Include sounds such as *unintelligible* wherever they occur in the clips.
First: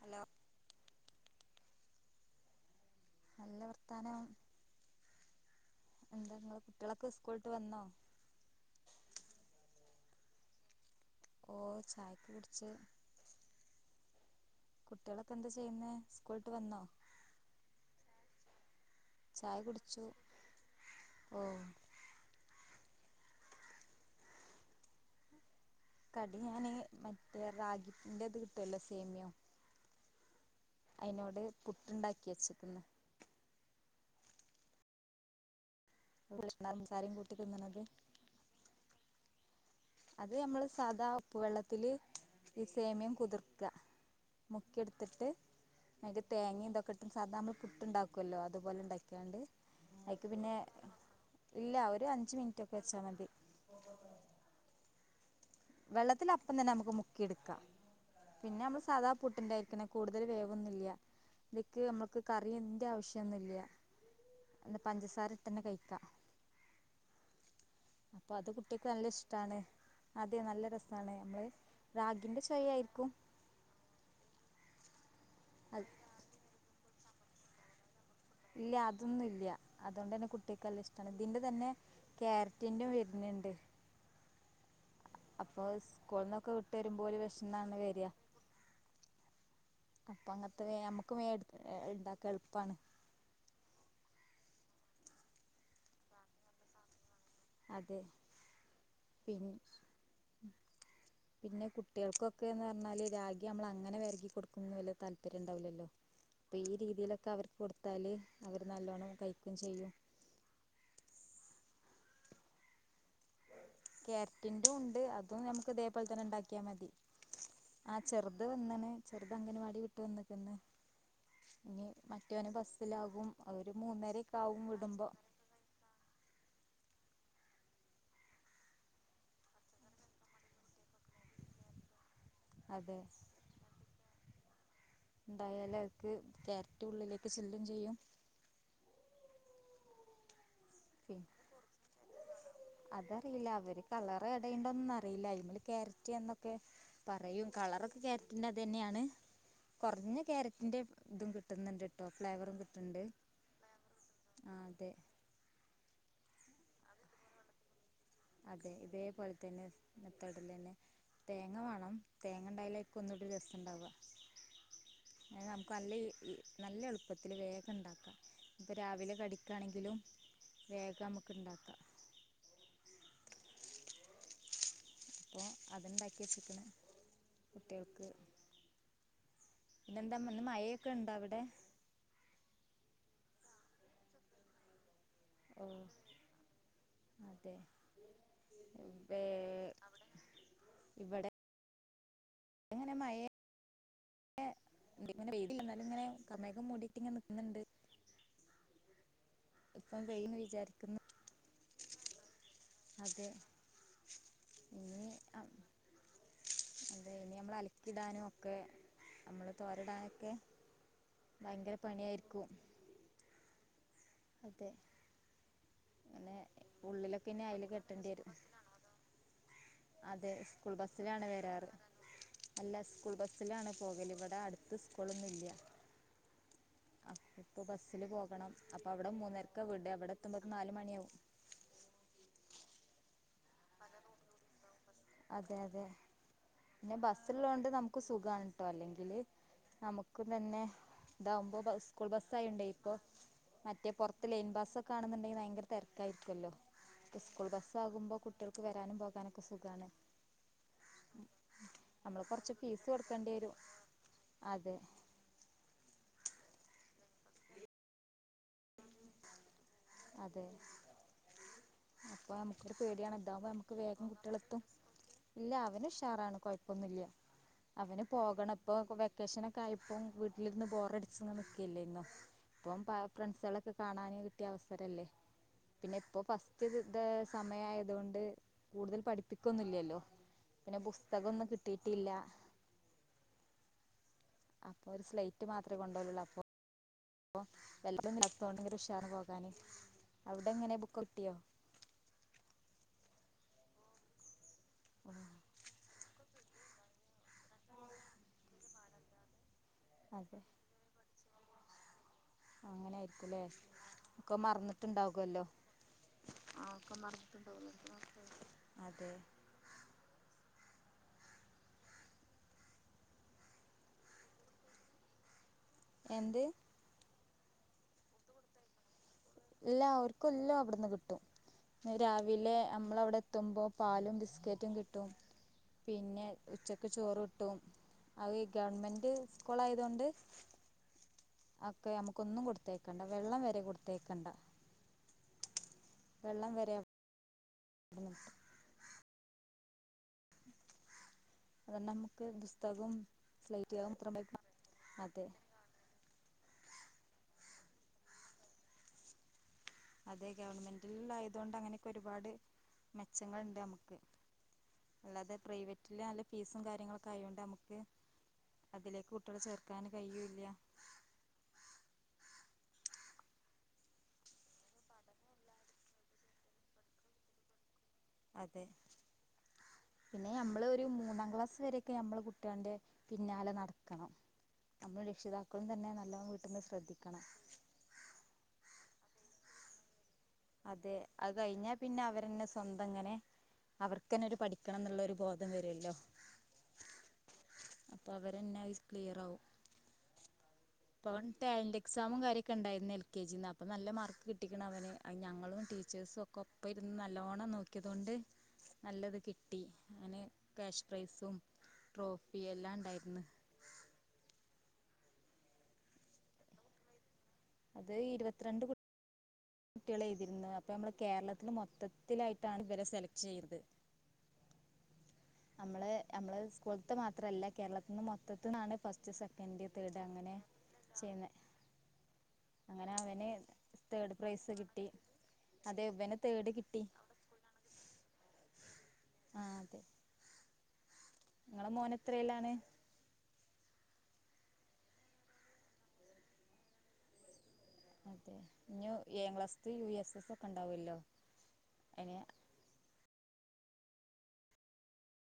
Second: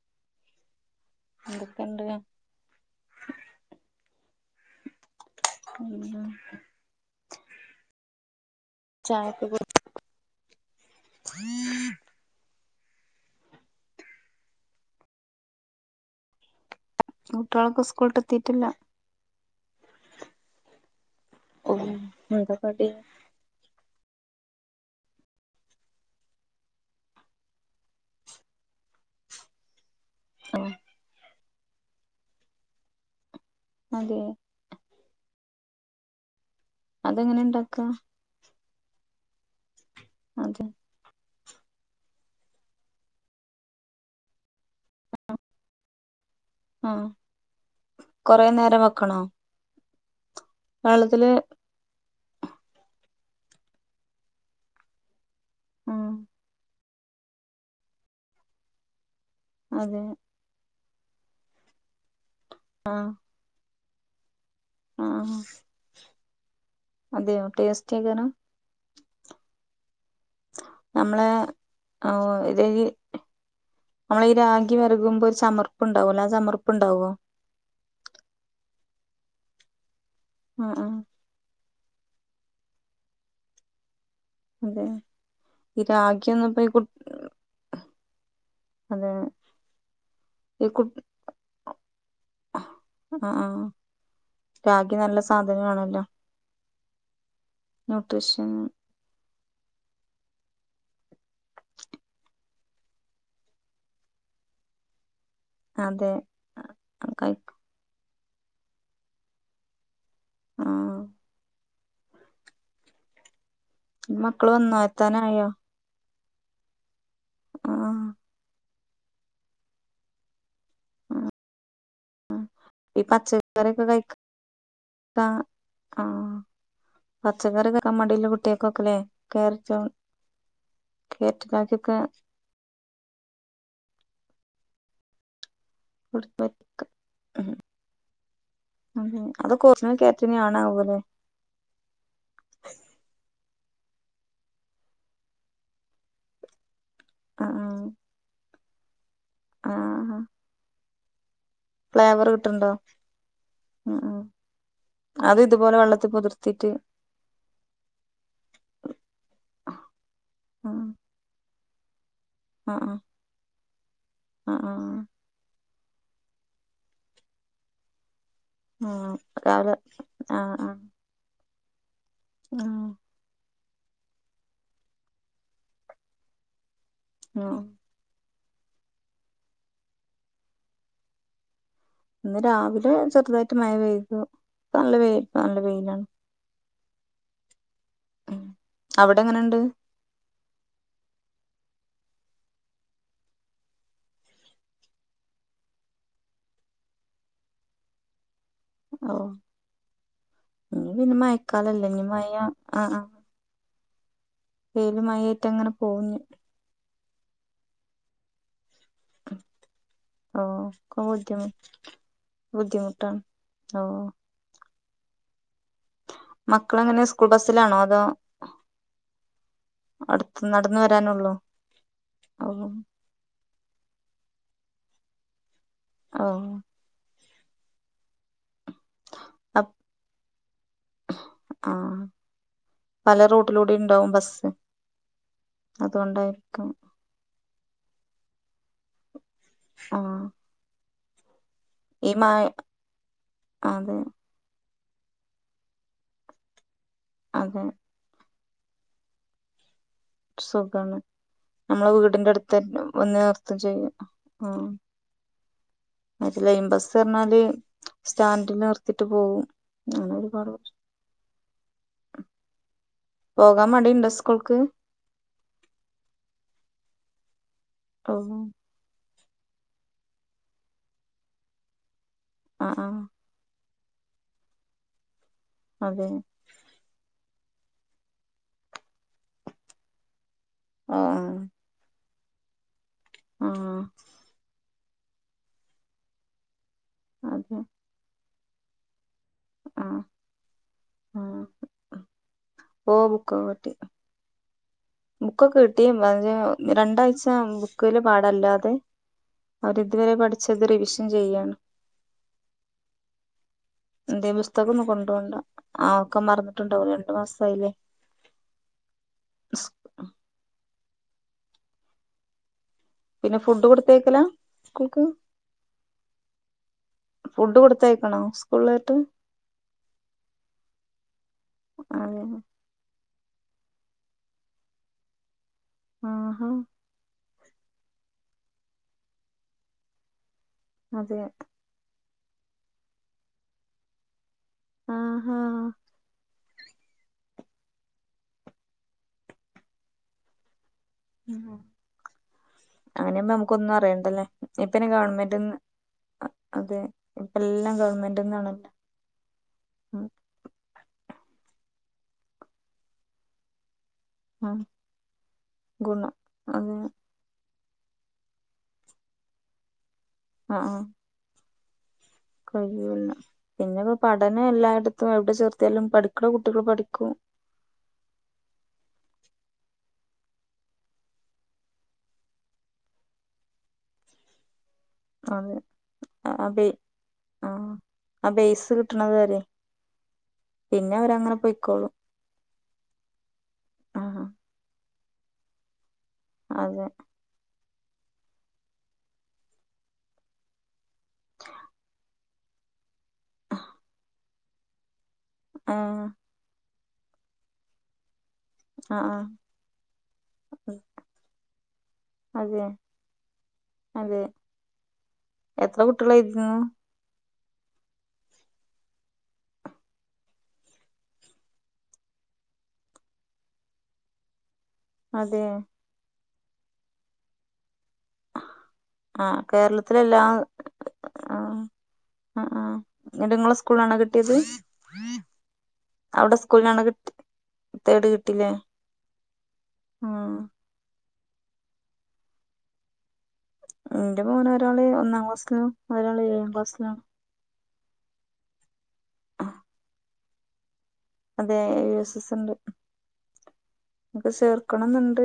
Hello എന്തൊക്കെണ്ട് നല്ല വർത്താനം ഉം എന്താ ങ്ങളെ കുട്ടിളൊക്കെ സ്കൂളിട്ട് വന്നോ ചായൊക്കെ കുടി ഓ ചായകെ കുട് ച് കുട്ടിളൊക്കെ എന്താ ചെയ്യുന്നെ സ്കൂളിട്ട് വന്നോ കുട്ടിളൊക്കെ സ്കൂളിട്ട് എത്തിട്ടില്ല ചായ കുടിച്ചു ഓ ഓഹ് എന്താ കടി കടി ഞാന് മറ്റേ റാഗിന്റെത് കിട്ടല്ലോ സേമിയോ ആഹ് അയിനോട് പുട്ടുണ്ടാക്കി ച്ചിക്ന്ന് അതെ *unintelligible* സാരിം കൂട്ടി അതെങ്ങനെ തിന്നണത് ഇണ്ടാക്കാ അത് അതെ നമ്മള് സാദാ ഉപ്പ് വെള്ളത്തില് ഈ സേമ്യം കുതിർക്ക ക്ക്യെടുത്തിട്ട് മിക തേങ്ങന്തൊക്കെ ആഹ് ഇട്ടും സാധ നമ്മള് പുട്ടുണ്ടാക്കുല്ലോ കൊറേ നേരം അതുപോലെ വെക്കണോ ണ്ടാക്ക്യാണ്ട് പിന്നെ വെള്ളത്തില് ഇല്ല ഒരു അഞ്ജ് മിനിറ്റ് ഒക്കെ വച്ചാ മതി ആഹ് എടുക്കാ പിന്നെ നമ്മള് സാദാ പൊട്ടിണ്ടായിരിതെന്നെ അതെ കൂടുതൽ വേവൊന്നുല്ല ഇത്ക്ക് അമ്മക്ക് കറിന്റെ ആഹ് ആവശ്യംന്നുംല്ല അല് പഞ്ചസാര ആഹ് ഇട്ടന്നെ കഴിക്കാം അതെയോ ടേസ് അപ്പൊ അത് കുട്ട്യാക്ക് നല്ല ഇഷ്ടാണ് അതെ നല്ല രസാണ് നമ്മളെ അമ്മള് ആഹ് റാഗിന്റെ ഇത് ചയ ആയിരിക്കു ഗി വരകുമ്പോ ഒരു ചമർപ്പ്ണ്ടാവുല്ലോ ചമർപ്ണ്ടാവോ ഇല്ല അതൊന്നും ഇല്ല അതുകൊണ്ട് തന്നെ ആഹ് കുട്ടികൾക്ക്ല്ലാം ആഹ് ഇഷ്ടണ് ഇതിന്റെ തന്നെ ക്യാരറ്റിന്റെ വരുന്നുണ്ട് അതെ അപ്പോ ഈ രാഗിയൊന്നും ഈസ്കൂളിനൊക്കെ ഇപ്പ ഈ വിട്ടു കു വരുമ്പോ ഒല് വിശന്നാണ് വെരിയ. അതെ അപ്പൊ അങ്ങനത്തെ ഈ കു ഏഹ് നമ്മുക്ക് മെടി ഇണ്ടാക്ക എളുപ്പാണ് ആഹ് ആഹ് രാഗി നല്ല സാധനണല്ലോ ന്യൂട്രിഷൻ ഉം പിന്നെ കുട്ടികൾക്കൊക്കെന്ന് പറഞ്ഞാല് രാഗി നമ്മൾ അങ്ങനെ വിരകി കൊടുക്കുന്ന വല്ല തല് പര്യണ്ടാവിലല്ലോ അതെ അപ്പൊ ഈ രീതിലൊക്കെ അവർക്ക് കൊടുത്താല് അവര് നല്ലോണ്ണം കഴിക്കും ചെയ്യും ആഹ് മക്കള് ക്യാരറ്റിന്റെ വന്നോ ഉണ്ട് അതും എത്താനായോ നമുക്ക് ഇതേപോലെ തന്നെ ഉണ്ടാക്കിയാ മതി ആഹ് ആ ചെറുത് വന്നാണ് ചെറുത് അംഗൻവാടി വിട്ട് വന്നിക്കന്ന്. ആഹ് ഇനി മറ്റവന് ഈ ബസ്സിലാകും അവര് പച്ചക്കറിയൊക്കെ കഴിക്കാ മൂന്നരൊക്കെ ആകും വിടുമ്പോ. ആഹ് പച്ചക്കറി കഴിക്കാൻ മടിഉള്ള കുട്ടികക്കൊക്കല്ലേ ക്യാരറ്റ് ക്യാരറ്റ് ഇതാക്കിക്കോ അതെ ഉടായാലക്ക് കൊടുത്ത് ക്യാരറ്റ് ഉള്ളിലേക്ക് ചെല്ലും ചെയ്യും അത് കൊറഞ്ഞ ക്യാറ്റിൻവേണവു പി അതറിയില്ല അവര് കളർ ഇടയുണ്ടോന്നും അറിയില്ല ഇമള് ക്യാരറ്റ് എന്നൊക്കെ പറയും ആഹ് ആഹ് കളർക്കെ ക്യാരറ്റിന്റെ അതന്നെയാണ് ആഹ് കുറഞ്ഞ ആഹ് ക്യാരറ്റിന്റെ ഇതും കി ഫ്ലേവർ കിട്ടണ്ടോ മു മു ആ അതെ അത് ഇതുപോലെ വെള്ള ത്തി കുതിർത്തിട്ട് അതെ ഇതേപോലെ തന്നെ മെത്തേഡ്ലാന്നെ ആഹ് തേങ്ങ വേണം തേങ്ങ ആഹ് ഉണ്ടായാലെക്കൊ ഒന്നൂടി രസണ്ടാവുക ആഹ് ആഹ് പിന്നെ *inaudible* നല്ല എളുപ്പത്തില് വേഗം ഇണ്ടാക്കാം ഇപ്പ ആഹ് രാവിലെ രാവിലെ കടിക്കാണെങ്കിലും ആഹ് ആഹ് വേഗമുക്ക് ഇണ്ടാക്കാം ആഹ് അപ്പൊ അതിണ്ടാക്കി വെച്ചേക്കണ് ആഹ് കുട്ടികൾക്ക്. പിന്നെന്താ ഇം ഇന്ന്‌ മഴേക്കെ ഇണ്ട അവിടെ ഇന്ന് രാവിലെ ചെറുതായിട്ട് മഴ പെയ്തു നല്ല വെയി നല്ല വെയിലാണ്. അതേ ഉം അവിടെങ്ങനെണ്ട് ഇവിടെ ഇങ്ങനെ മയേ ടെ *unintelligible* എന്നാലും ഇങ്ങനെ കാർമേഘം മൂടിട്ട് ഇങ്ങനെ നിക്കുന്നെണ്ട് ഓഹ് ഇനി പിന്നെ മയക്കാലല്ലേ ഇനി മയ ആ ആ അതേ വെയിലും മയേറ്റങ്ങനെ പോഞ്ഞു അഹ് ഇനി നമ്മള് അലക്കിടാനു ഒക്കെ നമ്മള് തോരടാ ഓഹ് ഒക്കെ ബുദ്ധിമു പണിയായിരിക്കും ബുദ്ധിമുട്ടാണ് ഓഹ് അതെ അങ്ങനെ മക്കളെങ്ങനെ ഉള്ളിലൊക്കെ സ്കൂൾ ഇനി അയില് ബസ്സിലാണോ അതോ കെട്ടേണ്ടി വരും അതെ അടുത്ത് സ്കൂൾ നടന്ന് ബസ്സിലാണ് വരാനുള്ളോ വരാറ് ഓ അല്ല സ്കൂൾ ബസ്സിലാണ് പോകല് ഇ വട അടുത്ത് സ്കൂളൊന്നും ഇല്ല്യ ഓഹ് അപ്പിപ്പ ബസ്സില് പോകണം അപ്പ അവിടെ മൂന്നെരക്കാ അപ് വിടാ ഇവിടെത്തുമ്പത്ത് നാല് മണിയാവും. ആ പല റൂട്ടിലൂടേം ഇണ്ടാവും ബസ്സ്. അതെ അതെ അതുകൊണ്ടായിരിക്കും പിന്നെ ബസ്സിള്ളോണ്ട് നമുക്ക് സുഖാണ് ട്ടോ അല്ലെങ്കില് ആ നമുക്ക് പിന്നെ ഇതാവുമ്പോ ബസ് സ്കൂൾ ഈ മഴ ബസ്സായോണ്ടെ ഇപ്പൊ മറ്റേ അതെ പൊറത്ത് ലെയ്ൻ ബസ്സ് കാണുന്നുണ്ടെങ്കി ഭയങ്കര തെരക്കാരിക്കുവല്ലോ സ്കൂൾ അതെ ബസ് ആകുമ്പോ കുട്ടികൾ വെരാനും പോകാനും ഒക്കെ സുഖാണ്. സുഖാണ്. നമ്മളെ നമ്മള് വീടിന്റെ കൊറച്ച് അടുത്തന്നെ ഫീസ് വന്ന് കൊടുക്കേണ്ടി വരും നിർത്തം ചെയ്യും ഉം. അതെ ലൈം ബസ്സ് പറഞ്ഞാല് സ്റ്റാൻഡിൽ നിർത്തീട്ട് പോവും. അങ്ങനെ അതെ ഒരുപാട് പ്രശ്നം. അപ്പ അമുക്ക് പേടിയാണ് ഇതാവുമ്പോ പോകാൻ നമുക്ക് വേഗം മടിയുണ്ടോ സ്കൂൾക്ക് കുട്ടിയളെത്തും ഇല്ല അവൻ ഉഷാറാണ് കുഴപ്പൊന്നുല്ല. അവന് ഓ പോകണിപ്പോ ഇപ്പൊ വെക്കേഷൻ ഒക്കെ ആയപ്പം വീട്ടിലിരുന്ന് ബോറടിച്ച് ഇങ്ങനെ നിക്കല്ലേരുന്നോ? ആ ഇപ്പം ആ പയ ഫ്രണ്ട്സുകളൊക്കെ കാണാൻ കിട്ടിയ അവസരല്ലേ പിന്നെ അതെ ഇപ്പോ ഫസ്റ്റ് ഒരിത് സമയ ആയതോണ്ട് കൂടുതൽ പഠിപ്പിക്കന്നില്ല്യല്ലോ. പിന്നെ ആ പുസ്തകം ഒന്നും കിട്ടീട്ടില്ല. ആഹ്. അപ്പൊ ഒരു സ്ലൈറ്റ് മാത്രമേ കൊണ്ടോവലുള്ളൂ അപ്പൊ അതെ അപ്പോ *unintelligible* ഉഷാർ പോ വാന് ആ അവിടെ എങ്ങനെ ബുക്ക് ഒക്കെ ആ കിട്ടിയോ? ക്കോ കിട്ടി. ബുക്കൊക്കെ കിട്ടി ബജെയോ രണ്ടാഴ്ച ബുക്കില് പാടല്ലാതെ അവര് ഇതുവരെ അതെ പഠിച്ചത് റിവിഷൻ ചെയ്യാണ്. അങ്ങനെ ആയിരിക്കും ല്ലേ. എന്തെ പുസ്തകം ഒന്നും കൊണ്ട് പോണ്ട ആഹ് ഒക്കെ മറന്നിട്ടുണ്ടാവും രണ്ടു മാസായില്ലേ അതെ. പിന്നെ ഫുഡ് കൊടുത്തേക്കലാ സ്കൂൾക്ക്? എന്ത്? ഫുഡ് കൊടുത്തയക്കണോ സ്കൂളിലേട്ട്. ഇല്ല അവർക്ക് എല്ലാം അവിടെന്ന് കിട്ടും അതെ രാവിലെ നമ്മളവിടെ ത്തുമ്പോ പാലും ബിസ്കറ്റും കിട്ടും പിന്നെ ആഹാ ഉച്ചക്ക് ചോറ് ട്ടും അയ് ഗവൺമെന്റ് സ്കൂൾ ആയത് കൊണ്ട് അതെ കൊന്നും കൊടുത്തേക്കണ്ട വെള്ളം വരെ കൊടുത്തേയക്കേണ്ട ആഹ് ആഹാ വെള്ളം വരെ അവിടുന്ന് കിട്ടും അതെണ്ട് നമുക്ക് പുസ്തകവും അങ്ങനെയ്പ്പം നമുക്കൊന്നും സ്ലേറ്റുകളും മാത്രം അറിയണ്ടല്ലേ മതി. ഇപ്പന്നെ അതെ ഗവൺമെന്റ്ന്ന് അതെ ഇപ്പം എല്ലാം ഗവണ്മെന്റ് ന്നാണല്ലോ അതെ ഗവൺമെന്റിൽ ആയതൊണ്ട് അങ്ങനെയൊക്കെ ഒരുപാട് മെച്ചങ്ങൾ ഉണ്ട് നമ്മുക്ക് ഉം അല്ലാതെ പ്രൈവറ്റില് ഗുണം നല്ല ഫീസും അത് കാര്യങ്ങളൊക്കെ ആയൊണ്ട് നമുക്ക് അതിലേക്ക് കുട്ടികള് ചേർക്കാന് ആഹ് ആഹ് കഴിയൂല്ല പിന്നെ പഠനം എല്ലായിടത്തും എവിടെ ചേർത്തിയാലും പഠിക്കണ കുട്ടികൾ പഠിക്കും അതെ പിന്നെ ഞമ്മള് ഒരു മൂന്നാം ക്ലാസ് വരൊക്കെ ഞമ്മള് കുട്ടി ആളിന്റെ പിന്നാലെ നടക്കണം നമ്മള് അതെ രക്ഷിതാക്കളും തന്നെ നല്ലോം ആ വീട്ടന്ന് ബേ ശ്രദ്ധിക്കണം കിട്ട്ണത് വരെ അതെ പിന്നെ അത് അവരങ്ങനെ കഴിഞ്ഞാ പൊയ്ക്കോളും പിന്നെ അവരന്നെ സ്വന്തം ഇങ്ങനെ ആഹ് അവർക്ക്ന്നെ ഒരു പഠിക്കണം എന്നുള്ളരു ബോധം വരുല്ലോ അതെ അപ്പൊ അവരെന്നെ ക്ലിയർ ആവും ഇപ്പൊ ടാലന്റ് എക്സാമും കാര്യൊക്കെ ഉണ്ടായിരുന്നു എൽ കെ ജിന്ന് അപ്പൊ നല്ല മാർക്ക് കിട്ടിക്ക്ണ് അവന് ഞങ്ങളും ആഹ് ടീച്ചേഴ്സും ഒക്കെ ഒപ്പം ഇരുന്ന് നല്ലോണം നോക്കിയതോണ്ട് ആഹ് നല്ലത് ആഹ് കിട്ടി അയ്ന് കാശ് പ്രൈസും ട്രോഫി അതെ എല്ലാം ഇണ്ടായിര്ന്ന് അതെ എത്ര കുട്ടികളായിരുന്നു? അത് ഇരുപത്തിരണ്ട് കുട്ടി ട്ടികള് എഴുതിയിരുന്നു അപ്പൊ നമ്മള് കേരളത്തില് മൊത്തത്തിലായിട്ടാണ് ഇവരെ സെലക്ട് ചെയ്യത് അതെ നമ്മള് സ്കൂൾത്ത് മാത്രല്ല കേരളത്തി ഇന്ന് മൊത്തത്തിന്നാണ് ഫസ്റ്റ് ആഹ് സെക്കൻഡ് തേർഡ് കേരളത്തിലെല്ലാ അങ്ങനെ ചെയ്യുന്നെ അഹ് ആഹ്. ന്നെട്ട് ഇങ്ങളെ സ്കൂളിനാണോ കിട്ടിയത്? പ്രൈസ് കിട്ടി അതെ ഇവന് തേർട് കിട്ടി തേർട് കിട്ടിലേ ഉം ങ്ങളെ മോന് എത്രേലാണ് ന്റെ മോന് ഒരാള് ഒന്നാം ക്ലാസിലും ഒരാള് ഏഴാം ക്ലാസിലും അതെ ഇഞ്ഞി ഏഴാം ക്ലാസ്സിത്ത് യു എസ് എസ് ഒക്കെ ഉണ്ടാവല്ലോ അതെ യു എസ് എസ് ഉണ്ട് ന്ക്ക് ചേർക്കണംന്നുണ്ട്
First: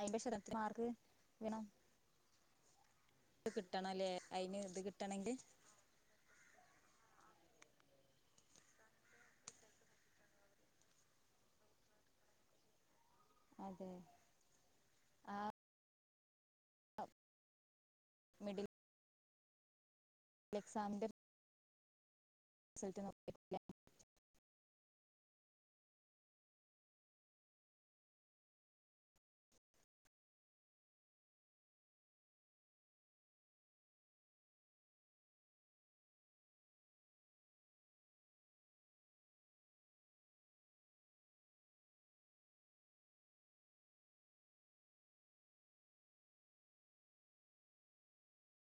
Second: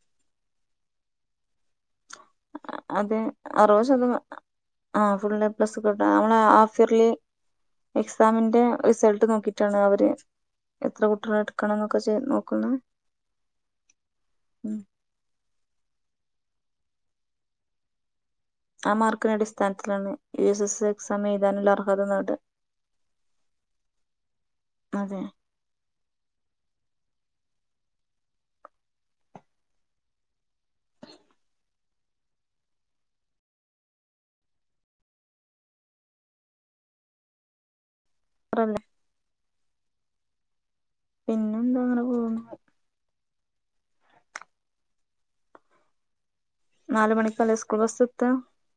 അയ്മ്പത് ശതമാനം മാർക്ക് വെണം അതെ അറുപത് ശതമാ അതിന് ഇത് ആ ഫുൾ കിട്ടണെങ്കിൽ എ പ്ലസ് തൊട്ട് നമ്മള ഹാഫ് ഇയർലി എക്സാമിന്റെ റിസൾട്ട് നോക്കിട്ടാണ് അവര് എത്ര കുട്ടികളെ എടുക്കണം എന്നൊക്കെ ചെ നോക്കുന്നെ. അതെ ഉം ആഹ് മിഡിൽ ആ മാർക്കിന്റെ അടിസ്ഥാനത്തിലാണ് യു എസ് എസ് എക്സാമിന്റെ എക്സാം എഴുതാനുള്ള അർഹത നേടാ. റിസൾട്ട് *unintelligible* അതെ പറല്ലേ പിന്നെ എന്താ അങ്ങനെ പോണ് നാല് മണിിക്കാലേ സ്കൂൾ ബസ്സത്ത